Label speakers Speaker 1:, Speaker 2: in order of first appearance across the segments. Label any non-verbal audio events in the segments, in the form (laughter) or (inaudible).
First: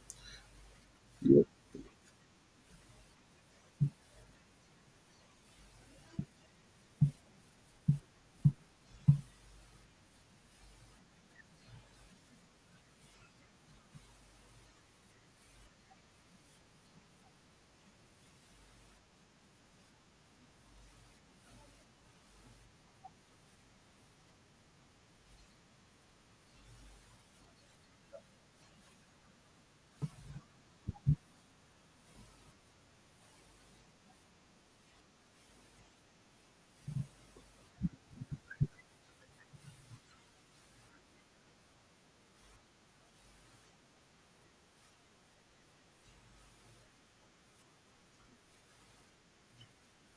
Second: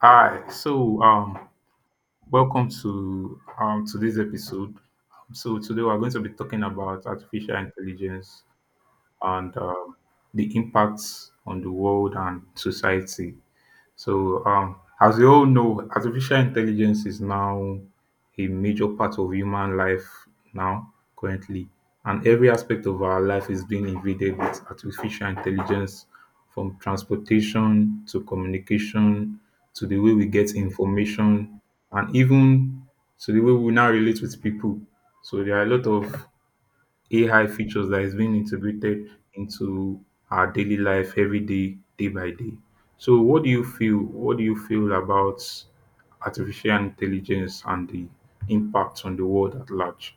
Speaker 1: Hi. Welcome to today's episode. So today we're going to be talking about artificial intelligence and the impacts on the world and society. As we all know, artificial intelligence is now a major part of human life now, currently, and every aspect of our life is being invaded with artificial intelligence from transportation to communication to the way we get information and even to the way we now relate with people. So, there are a lot of AI features that is being integrated into our daily life every day, day by day. So what do you feel about artificial intelligence and the impact on the world at large?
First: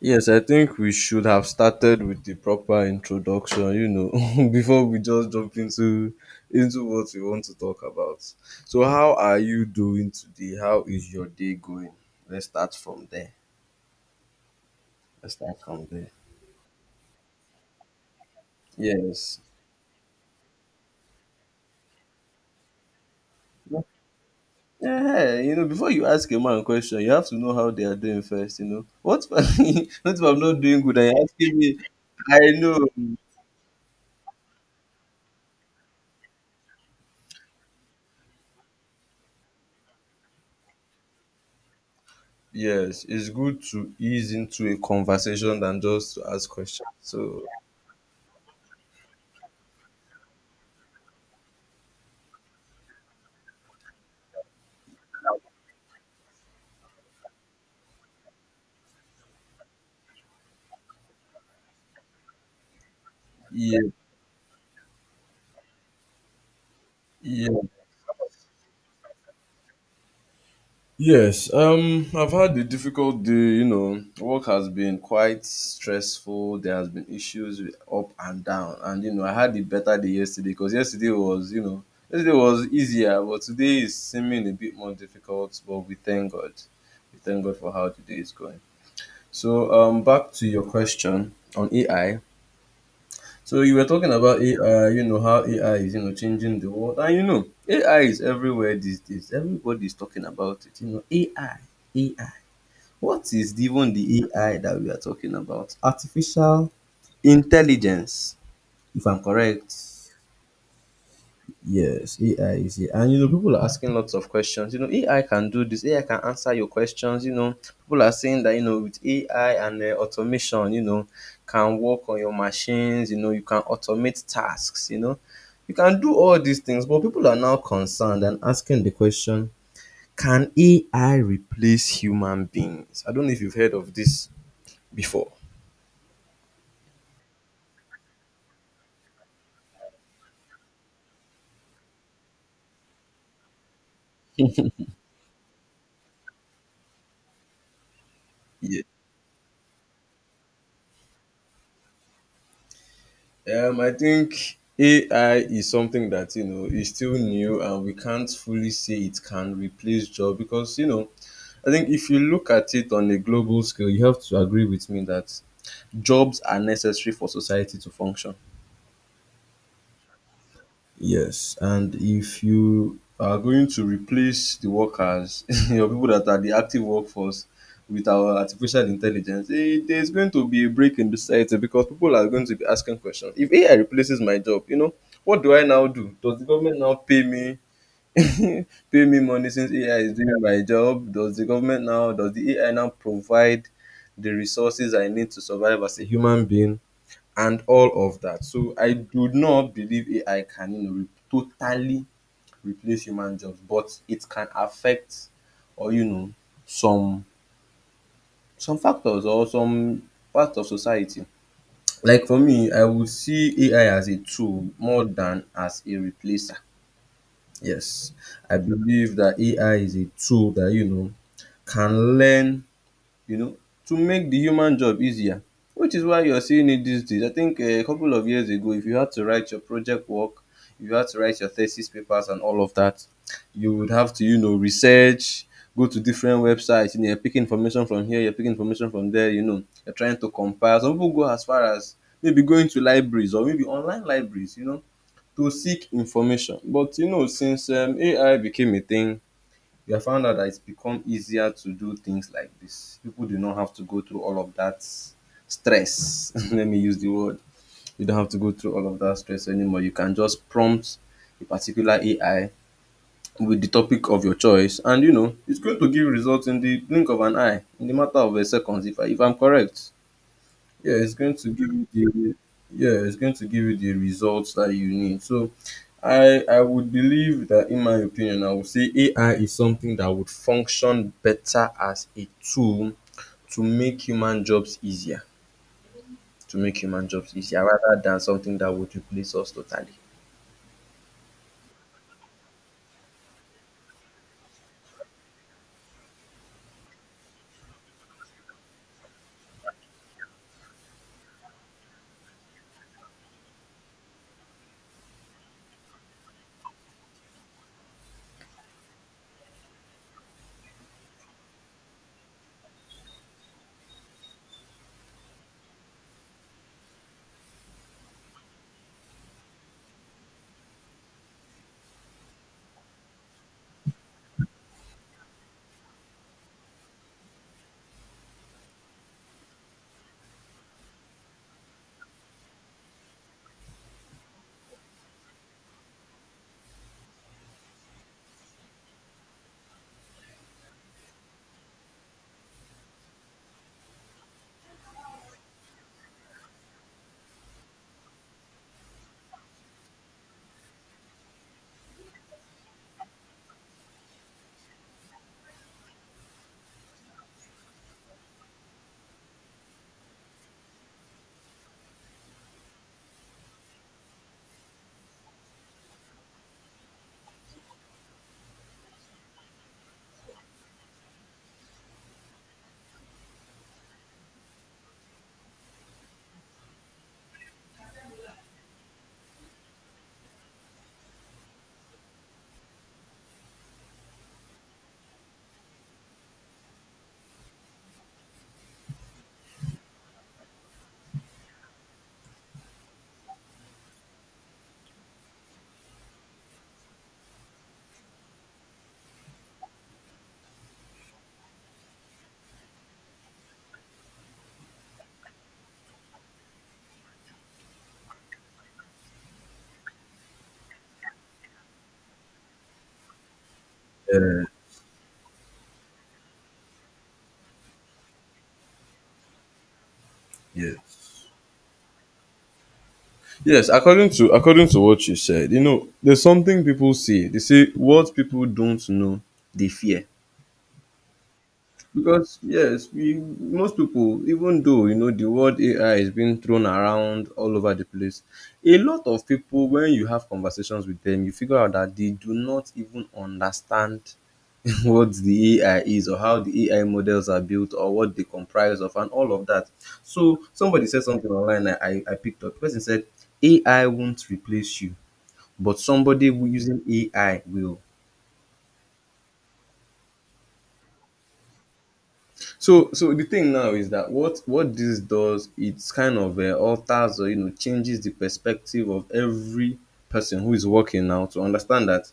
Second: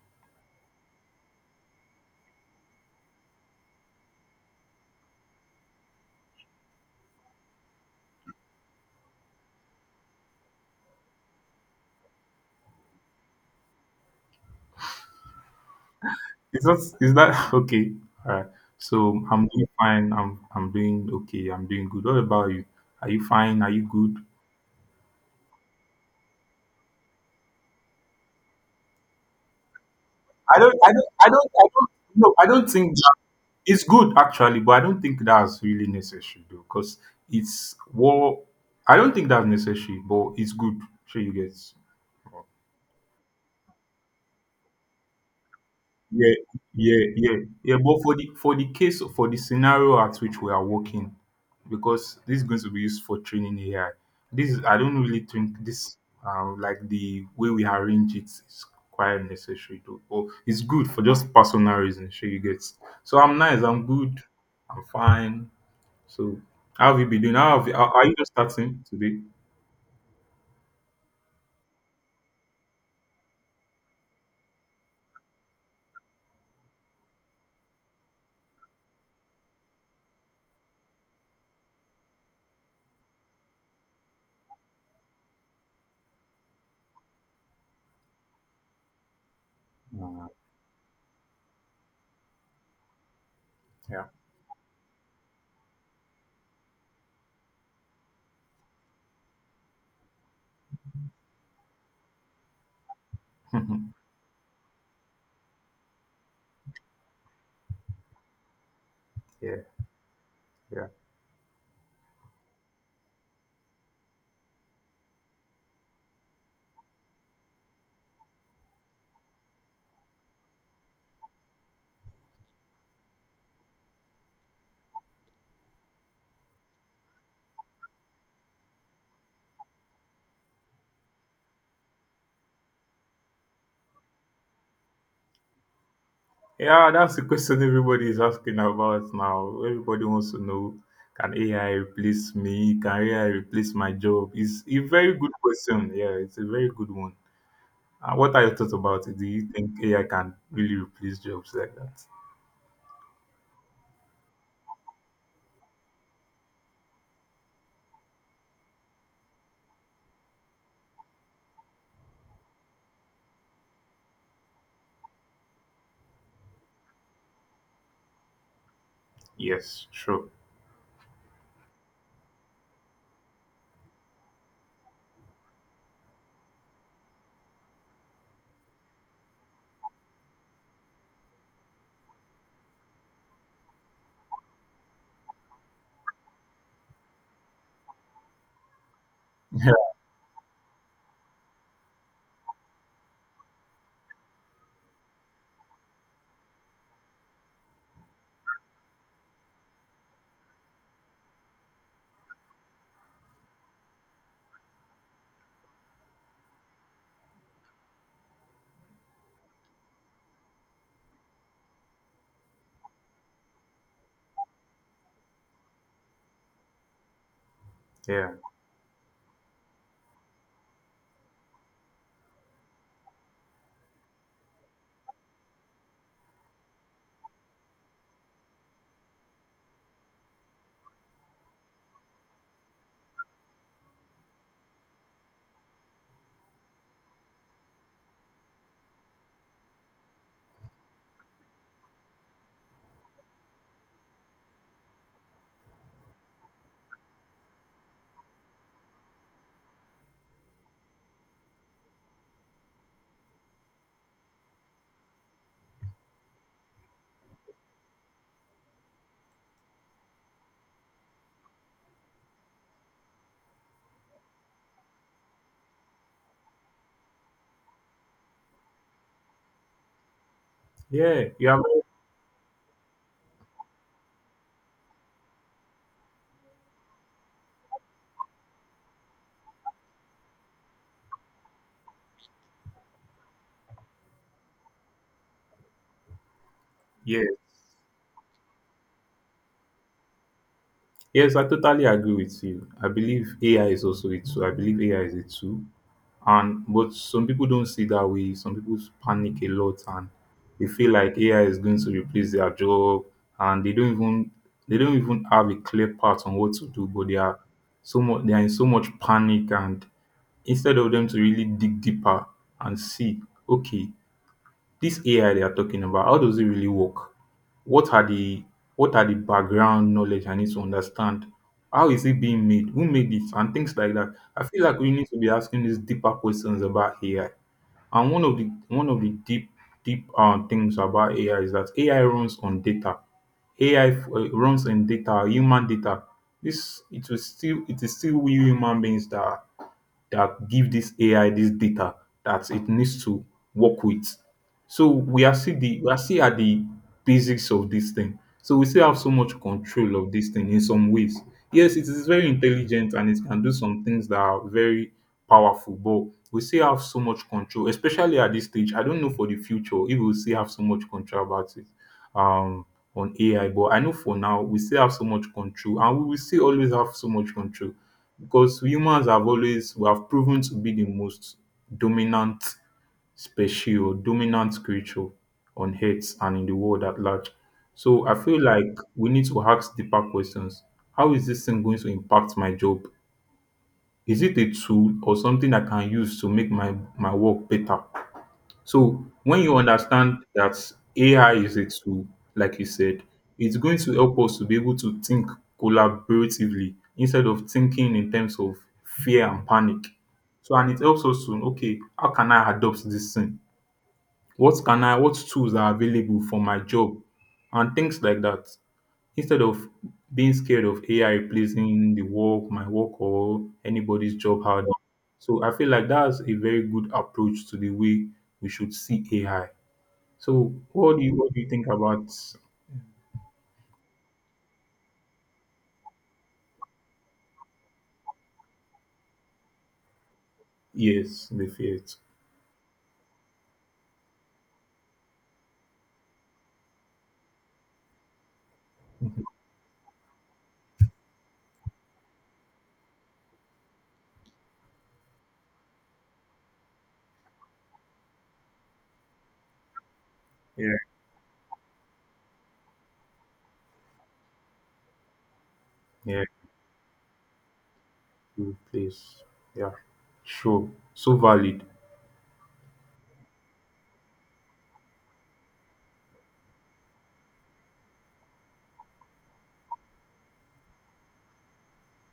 Speaker 2: Yes, I think we should have started with the proper introduction, (laughs) before we just jump into what we want to talk about. So how are you doing today? How is your day going? Let's start from there. Let's start from there.
Speaker 1: Is that (laughs) okay? All right. So
Speaker 2: Yes.
Speaker 1: I'm doing fine. I'm doing okay. I'm doing good. What about you? Are you fine? Are you good?
Speaker 2: Yeah, you know, before you ask a man a question, you have to know how they are doing first, you know. What if, (laughs) what if I'm
Speaker 1: I
Speaker 2: not
Speaker 1: don't,
Speaker 2: doing
Speaker 1: I
Speaker 2: good
Speaker 1: don't,
Speaker 2: and you're
Speaker 1: I don't,
Speaker 2: asking
Speaker 1: I
Speaker 2: me?
Speaker 1: don't, No,
Speaker 2: I
Speaker 1: I don't
Speaker 2: know.
Speaker 1: think that it's good actually, but I don't think that's really necessary though, because it's war. I don't think that's necessary, but it's good. Sure, you get.
Speaker 2: Yes, it's good to ease into a conversation than just to
Speaker 1: Yeah,
Speaker 2: ask questions.
Speaker 1: yeah, yeah,
Speaker 2: So
Speaker 1: yeah. But for the scenario at which we are working, because this is going to be used for training AI. This is I don't really think this like the way we arrange it is quite necessary to or it's good for just personal reasons. Sure you get. So I'm nice.
Speaker 2: yeah,
Speaker 1: I'm good. I'm fine. So how have you been doing?
Speaker 2: yeah,
Speaker 1: Are you just starting today?
Speaker 2: yes. I've had a difficult day. You know, work has been quite stressful. There has been issues with up and down, and you know, I had a better day yesterday because yesterday was easier, but today is seeming a bit more difficult. But we thank God for how today is going. So,
Speaker 1: Uh,
Speaker 2: back to your question on AI. So you were
Speaker 1: yeah,
Speaker 2: talking about AI, you know, how AI is, you know, changing the world. And you know, AI is everywhere these days. Everybody's talking about it. You know, AI, AI. What is even
Speaker 1: (laughs)
Speaker 2: the AI that we are talking about? Artificial intelligence, if I'm
Speaker 1: yeah,
Speaker 2: correct.
Speaker 1: yeah.
Speaker 2: Yes, AI is here. And you know, people are asking lots of questions. You know, AI can do this, AI can answer your questions. You know, people are saying that, you know, with AI and automation, you know, can work on your machines, you know, you can automate tasks, you know, you can do all these things. But people are now concerned and asking the question, can AI replace human beings? I don't know if you've heard of this before.
Speaker 1: Yeah, that's the question everybody is asking about now. Everybody wants to know, can AI replace me? Can AI replace my job? It's a very good question. Yeah, it's a very good one. What are your thoughts
Speaker 2: Yeah.
Speaker 1: about it? Do you think AI can really replace jobs like that?
Speaker 2: I think AI is something that you know is still new, and we can't fully say it can replace job because you know, I think if you look at it on a global scale, you have to agree with me that jobs are necessary for society to function.
Speaker 1: Yes, sure.
Speaker 2: Yes, and if you are going to replace the workers, (laughs) your people that are the active workforce, with our artificial intelligence, eh, there's going to be a break in the society because people are going to be asking questions. If AI replaces my job, you know, what do I now do? Does the government now pay me (laughs) pay me money since
Speaker 1: (laughs)
Speaker 2: AI is doing my job? Does the AI now provide the resources I need to survive as a human being? And all of that. So I do not believe AI can you know totally replace human jobs, but it can affect or you know some some factors or some part of society. Like for me, I would see AI as a tool more than as a replacer. Yes,
Speaker 1: Yeah,
Speaker 2: I believe that AI is a tool that you know can learn you know, to make the human job easier. Which is why you're seeing it these days. I think a couple of years ago, if you had to write your project work, if you had to write your thesis papers and all of that, you would have to, you know, research, go to different websites, you know, you're picking information from here, you're picking information from there, you know, you're trying to compile. Some people go as far as maybe going to libraries or maybe online libraries, you know, to seek information. But you know, since AI became a thing, we have found out that it's become easier to do things like this. People do not have to go through all of that stress. (laughs) Let me use the word. You don't have to go through all of that stress anymore. You can just prompt a particular AI with the topic of your choice, and you know it's going to give results in the blink of an eye, in the matter of a seconds. If I'm correct yeah it's
Speaker 1: yeah.
Speaker 2: going
Speaker 1: You
Speaker 2: to
Speaker 1: have,
Speaker 2: give you the yeah it's going to give you the results that you need. So I would believe that in my opinion I would say AI is something that would function better as a tool to make human jobs easier to make human
Speaker 1: yeah.
Speaker 2: jobs easier rather than something that would replace us totally.
Speaker 1: Yes, I totally agree with you. I believe AI is also a tool. I believe AI is a tool. And but some people don't see that way. Some people panic a lot and they feel like AI is going to replace their job and they don't even have a clear path on what to do, but they are so much they are in so much panic and instead of them to really dig deeper and see, okay, this AI they are talking about, how does it really work? What are the what are the background knowledge I need to understand? How is it being made? Who made it? And things like that. I feel like we need to be asking these deeper questions about AI. And one of the deep things about AI is that AI runs on data. AI runs on data, human data. This it is still we human beings that give this AI this data that it needs to work with. So we are still the we are still at the basics of this thing. So we still have so much control of this thing in some ways. Yes, it is very intelligent and it can do some things that are very powerful, but we still have so much control, especially at this stage. I don't know for the future if we will still have so much control about it um on AI, but I know for now we still have so much control and we will still always have so much control because humans have always we have proven to be the most dominant spatial dominant creature on Earth and in the world at large. So I feel like we need to ask deeper questions. How is this thing going to impact my job? Is it a tool or something I can use to make my work better? So when you understand that AI is a tool, like you said, it's going to help us to be able to think collaboratively instead of thinking in terms of fear and panic. So and it helps us to okay, how can I adopt this thing? What tools are available for my job and things like that. Instead of being scared of AI replacing my work, or anybody's job harder. So I feel like that's a very good approach to the way we should see AI. So
Speaker 2: Yeah.
Speaker 1: what do you think about
Speaker 2: Yes, according to according to what you said, you know, there's something people say. They say what people don't know, they fear.
Speaker 1: yes, the fiat?
Speaker 2: Because yes, we most people, even though you know the word AI is being thrown around all over the place, a lot
Speaker 1: Mhm.
Speaker 2: of people when you have conversations with them, you figure out that they do not even understand (laughs) what the AI is or how the AI models are built or what they comprise of and all of that. So
Speaker 1: Yeah,
Speaker 2: somebody said something online I picked up. The person said AI won't replace you, but
Speaker 1: yeah,
Speaker 2: somebody who using AI will.
Speaker 1: good place. Yeah, sure. So valid.
Speaker 2: So so the thing now is that what this does it's kind of alters or you know changes the perspective of every person who is working now to understand that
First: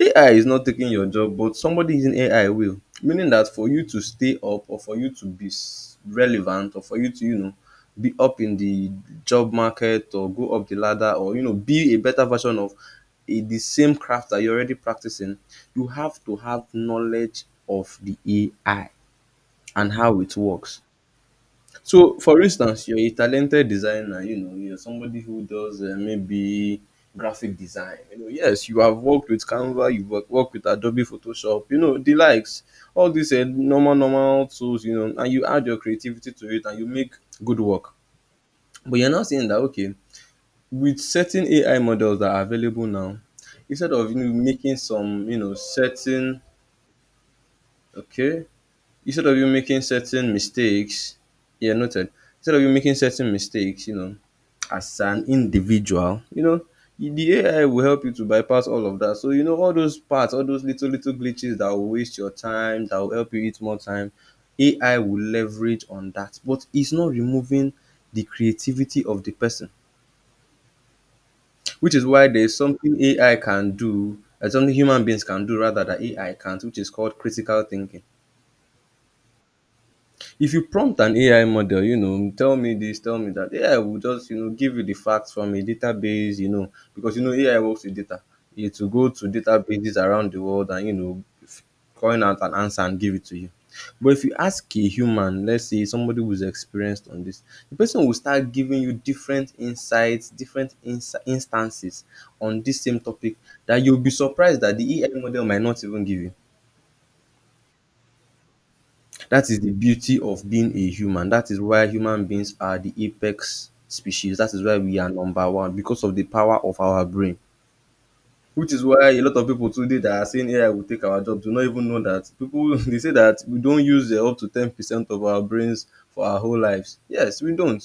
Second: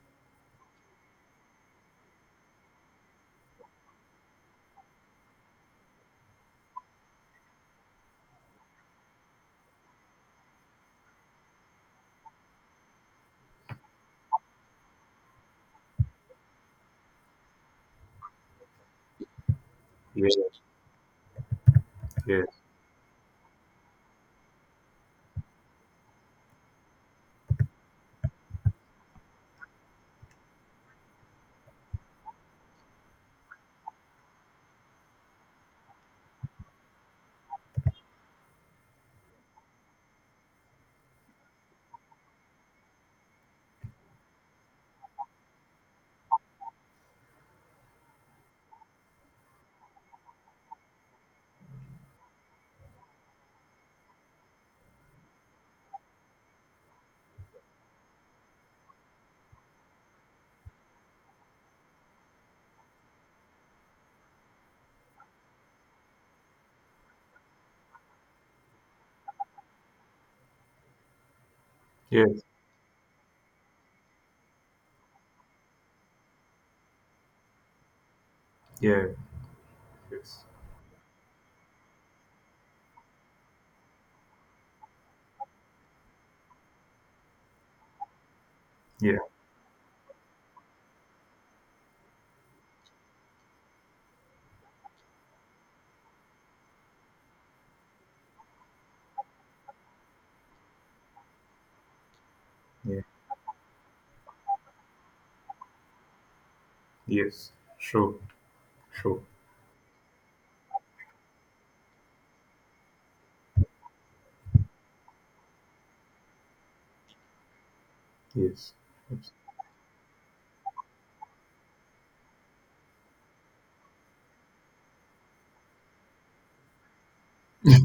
Speaker 2: AI is not taking your job, but somebody using AI will. Meaning that for you to stay up or for you to relevant or for you to you know be up in the job market or go up the ladder or you know be a better version of the same craft that you're already practicing, you have to have knowledge of the AI and how
Speaker 1: Yeah,
Speaker 2: it works. So, for
Speaker 1: yeah,
Speaker 2: instance, you're a talented designer, you know, you're somebody who does maybe graphic design. You know, yes, you have worked with Canva, you've worked with Adobe Photoshop, you know, the likes, all these normal tools, you know, and you add your creativity to it and you make good work. But you're now saying that, okay, with certain AI models that are available now, instead of you know, making some, you know, certain, okay, instead of you making certain mistakes, yeah, noted. Instead of you making certain mistakes, you know, as an individual, you know, the AI will help you to bypass all of that. So you know all those parts, all those little glitches that will waste your time, that will help you eat more time. AI will leverage on that, but it's not removing the creativity of the person, which is why
Speaker 1: yes,
Speaker 2: there's something AI can do, and something human beings can do rather that AI can't, which is called critical thinking.
Speaker 1: yeah, yes,
Speaker 2: If you prompt an AI model, you know, tell me this, tell me that, AI will just, you know, give you the facts from a database, you know, because, you know, AI works with data. It will go
Speaker 1: yeah,
Speaker 2: to databases around the world and, you know, coin out an answer and give it to you. But if you ask a human, let's say somebody who's experienced on this, the person will start giving you different insights, different instances on this same
Speaker 1: yeah,
Speaker 2: topic that you'll be surprised that the AI model might not even give you.
Speaker 1: yes, sure, sure.
Speaker 2: That is the beauty of being a human. That is why human beings are the apex species. That is why we are number one because of the power of our brain.
Speaker 1: Yes.
Speaker 2: Which is why a lot of people today that are saying AI will take our job do not even know that people (laughs) they say that we don't use up to 10% of our brains for our whole lives. Yes, we don't.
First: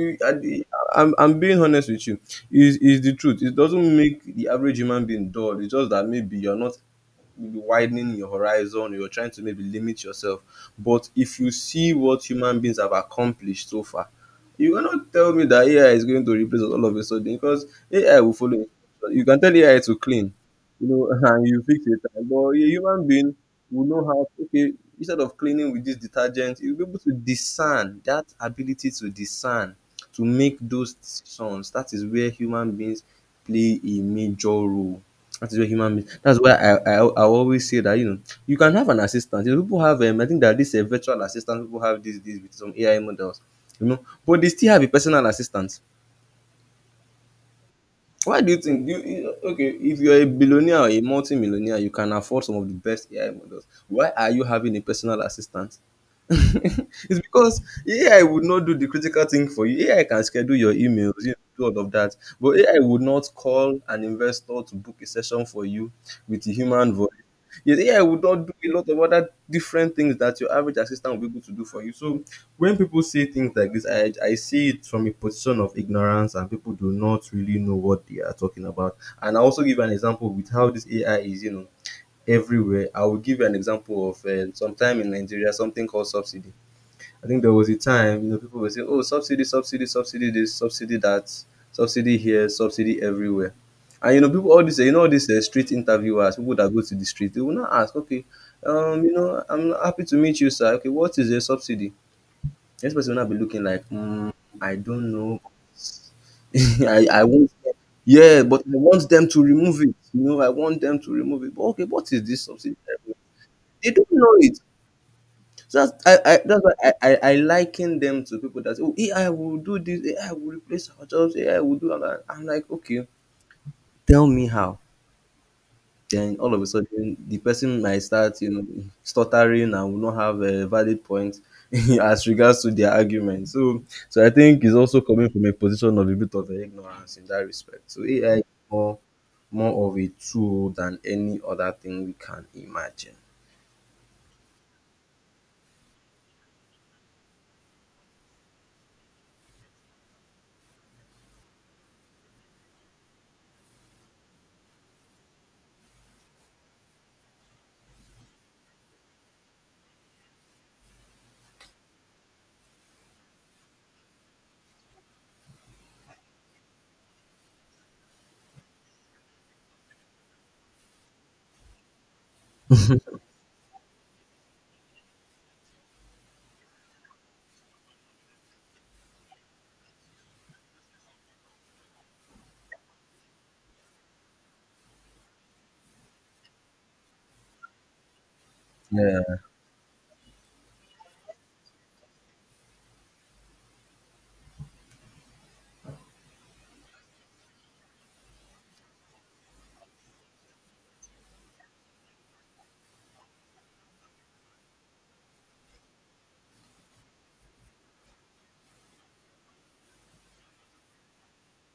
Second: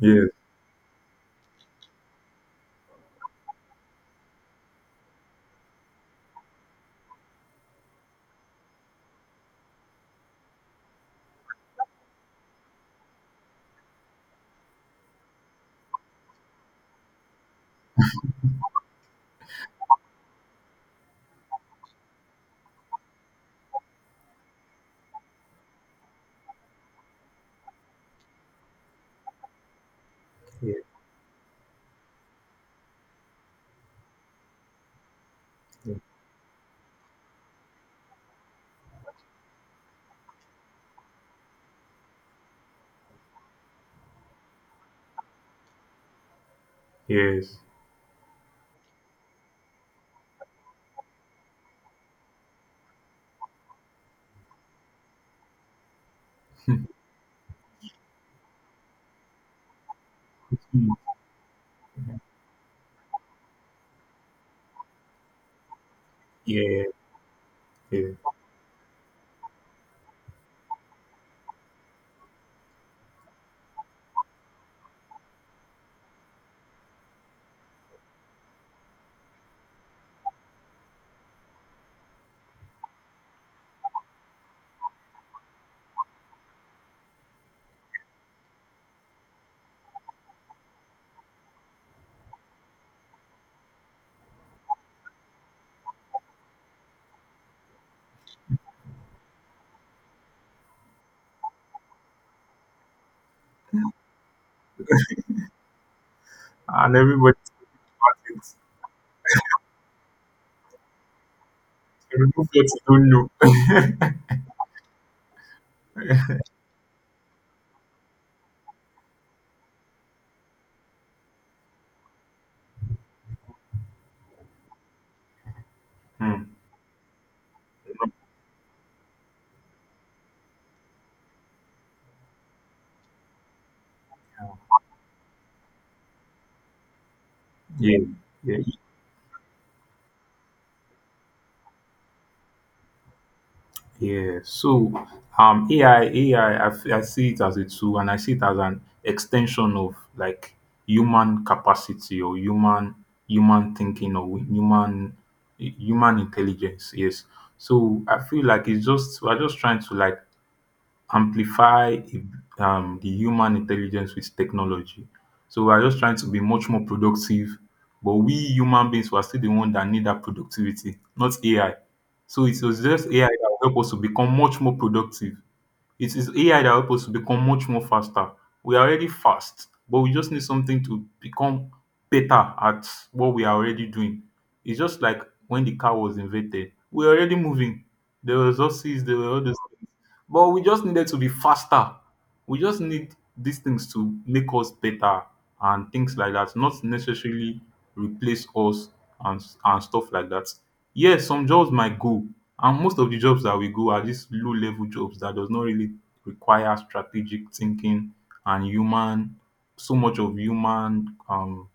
Speaker 1: Yes. Yes.
Speaker 2: I- I'm being honest with you. Is the truth. It doesn't make the average human being dull. It's just that maybe you're not maybe widening your horizon or you're trying to maybe limit yourself. But if you see what human beings have accomplished so far, you cannot tell me that AI is going to replace us all of a sudden because AI will follow instruction. You can tell AI to clean, you know, (laughs) and you fix it. But a human being will know how, okay, instead of cleaning with this detergent, you'll be able to discern that ability to discern, to make
Speaker 1: Yes.
Speaker 2: those decisions. That is where human beings play a major role. That is where human beings. That's why I always say that you know you can have an assistant. You know, people have I think that this virtual assistant people have these days with some AI models, you know, but they still have a personal assistant.
Speaker 1: Yes.
Speaker 2: Why do you think do you, okay, if you're a billionaire or a multi-millionaire, you can afford some of the best AI models. Why are you having a personal assistant? (laughs)
Speaker 1: (laughs)
Speaker 2: It's because AI would not do the critical thing for you. AI can schedule your emails, you know, do all of that. But AI would not call an investor to book a session for you with a
Speaker 1: yeah.
Speaker 2: human voice. Yes, AI
Speaker 1: Yeah.
Speaker 2: would not do a lot of other different things that your average assistant will be able to do for you. So when people say things like this, I see it from a position of ignorance, and people do not really know what they are talking about. And I also give an example with how this AI is, you know, everywhere. I will give you an example of sometime in Nigeria, something called subsidy. I think there was a time, you know, people were saying, "Oh, subsidy, subsidy, subsidy, this, subsidy that, subsidy here, subsidy everywhere." And you know, people all this, you know, all these street interviewers, people that go to the street, they will not ask, "Okay, you know, I'm happy to meet you, sir. Okay, what is a subsidy?" Next person will not be looking like, mm, I don't know. (laughs)
Speaker 1: And
Speaker 2: I
Speaker 1: everybody
Speaker 2: want them. Yeah,
Speaker 1: starts it.
Speaker 2: but I want them to remove it. You know, I want them to remove it. But okay, what
Speaker 1: You
Speaker 2: is this
Speaker 1: remove what
Speaker 2: subsidy?
Speaker 1: you
Speaker 2: They don't
Speaker 1: don't
Speaker 2: know it. So that's
Speaker 1: know.
Speaker 2: I
Speaker 1: (laughs)
Speaker 2: that's why I liken them to people that say, oh AI will do this, AI will replace our jobs, AI will do that. I'm like, okay, tell me how. Then
Speaker 1: Hmm.
Speaker 2: all of a sudden the person might start you know stuttering and will not have a valid point (laughs) as regards to their argument. So so I think it's also coming from a position of a bit of ignorance in that respect. So
Speaker 1: Yeah.
Speaker 2: AI is
Speaker 1: Yeah.
Speaker 2: more more of a tool than any other thing we can imagine.
Speaker 1: Yeah. So um AI AI I see it as a tool and I see it as an extension of like human capacity or human thinking or human intelligence. Yes. So I feel like it's just we're just trying to like amplify the human intelligence with technology. So we are just trying to be much more productive, but we human beings we are still the one that need that productivity, not AI. So it was just AI that will help us to become much more productive. It is AI that help us to become much more faster. We are already fast, but we just need something to become better at what we are already doing. It's just like when the car was invented. We are already moving. There was horses, there were
Speaker 2: Yeah
Speaker 1: all those things. But we just needed to be faster. We just need these things to make us better and things like that, not necessarily replace us and stuff like that. Yes, some jobs might go, and most of the jobs that we go are these low level jobs that does not really require strategic thinking and human so much of human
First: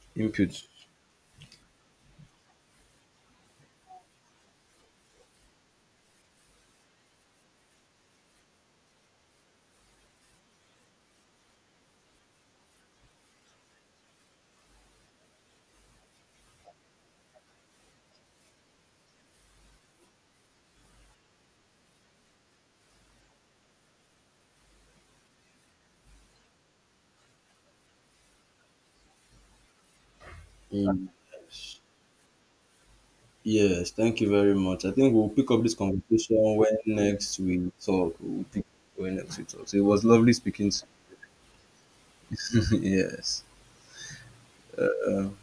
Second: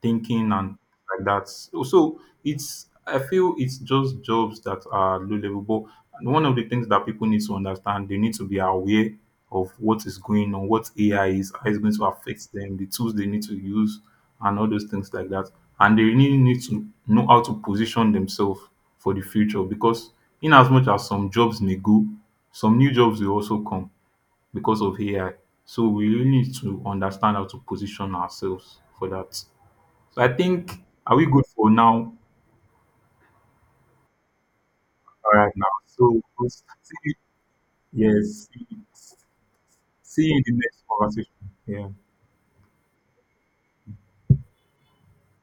Speaker 1: thinking
Speaker 2: input.
Speaker 1: and like that. So it's I feel it's just jobs that are low level. But one of the things that people need to understand, they need to be aware of what is going on, what AI is, how it's going to affect them, the tools they need to use, and all those things like that. And they really need to know how to position themselves for the future because in as much as some jobs may go, some new jobs will also come because of AI. So we really need to understand how to position ourselves for that. So I think,
Speaker 2: Mm.
Speaker 1: are we good for now? All
Speaker 2: Yes, thank you very much. I think we'll pick
Speaker 1: right,
Speaker 2: up
Speaker 1: now.
Speaker 2: this
Speaker 1: So,
Speaker 2: conversation
Speaker 1: we'll
Speaker 2: when
Speaker 1: see,
Speaker 2: next we talk. We'll
Speaker 1: yes,
Speaker 2: pick when next we talk. So it was
Speaker 1: see
Speaker 2: lovely
Speaker 1: you in the
Speaker 2: speaking
Speaker 1: next
Speaker 2: to
Speaker 1: conversation. Yeah.
Speaker 2: you. (laughs) Yes. Uh, um,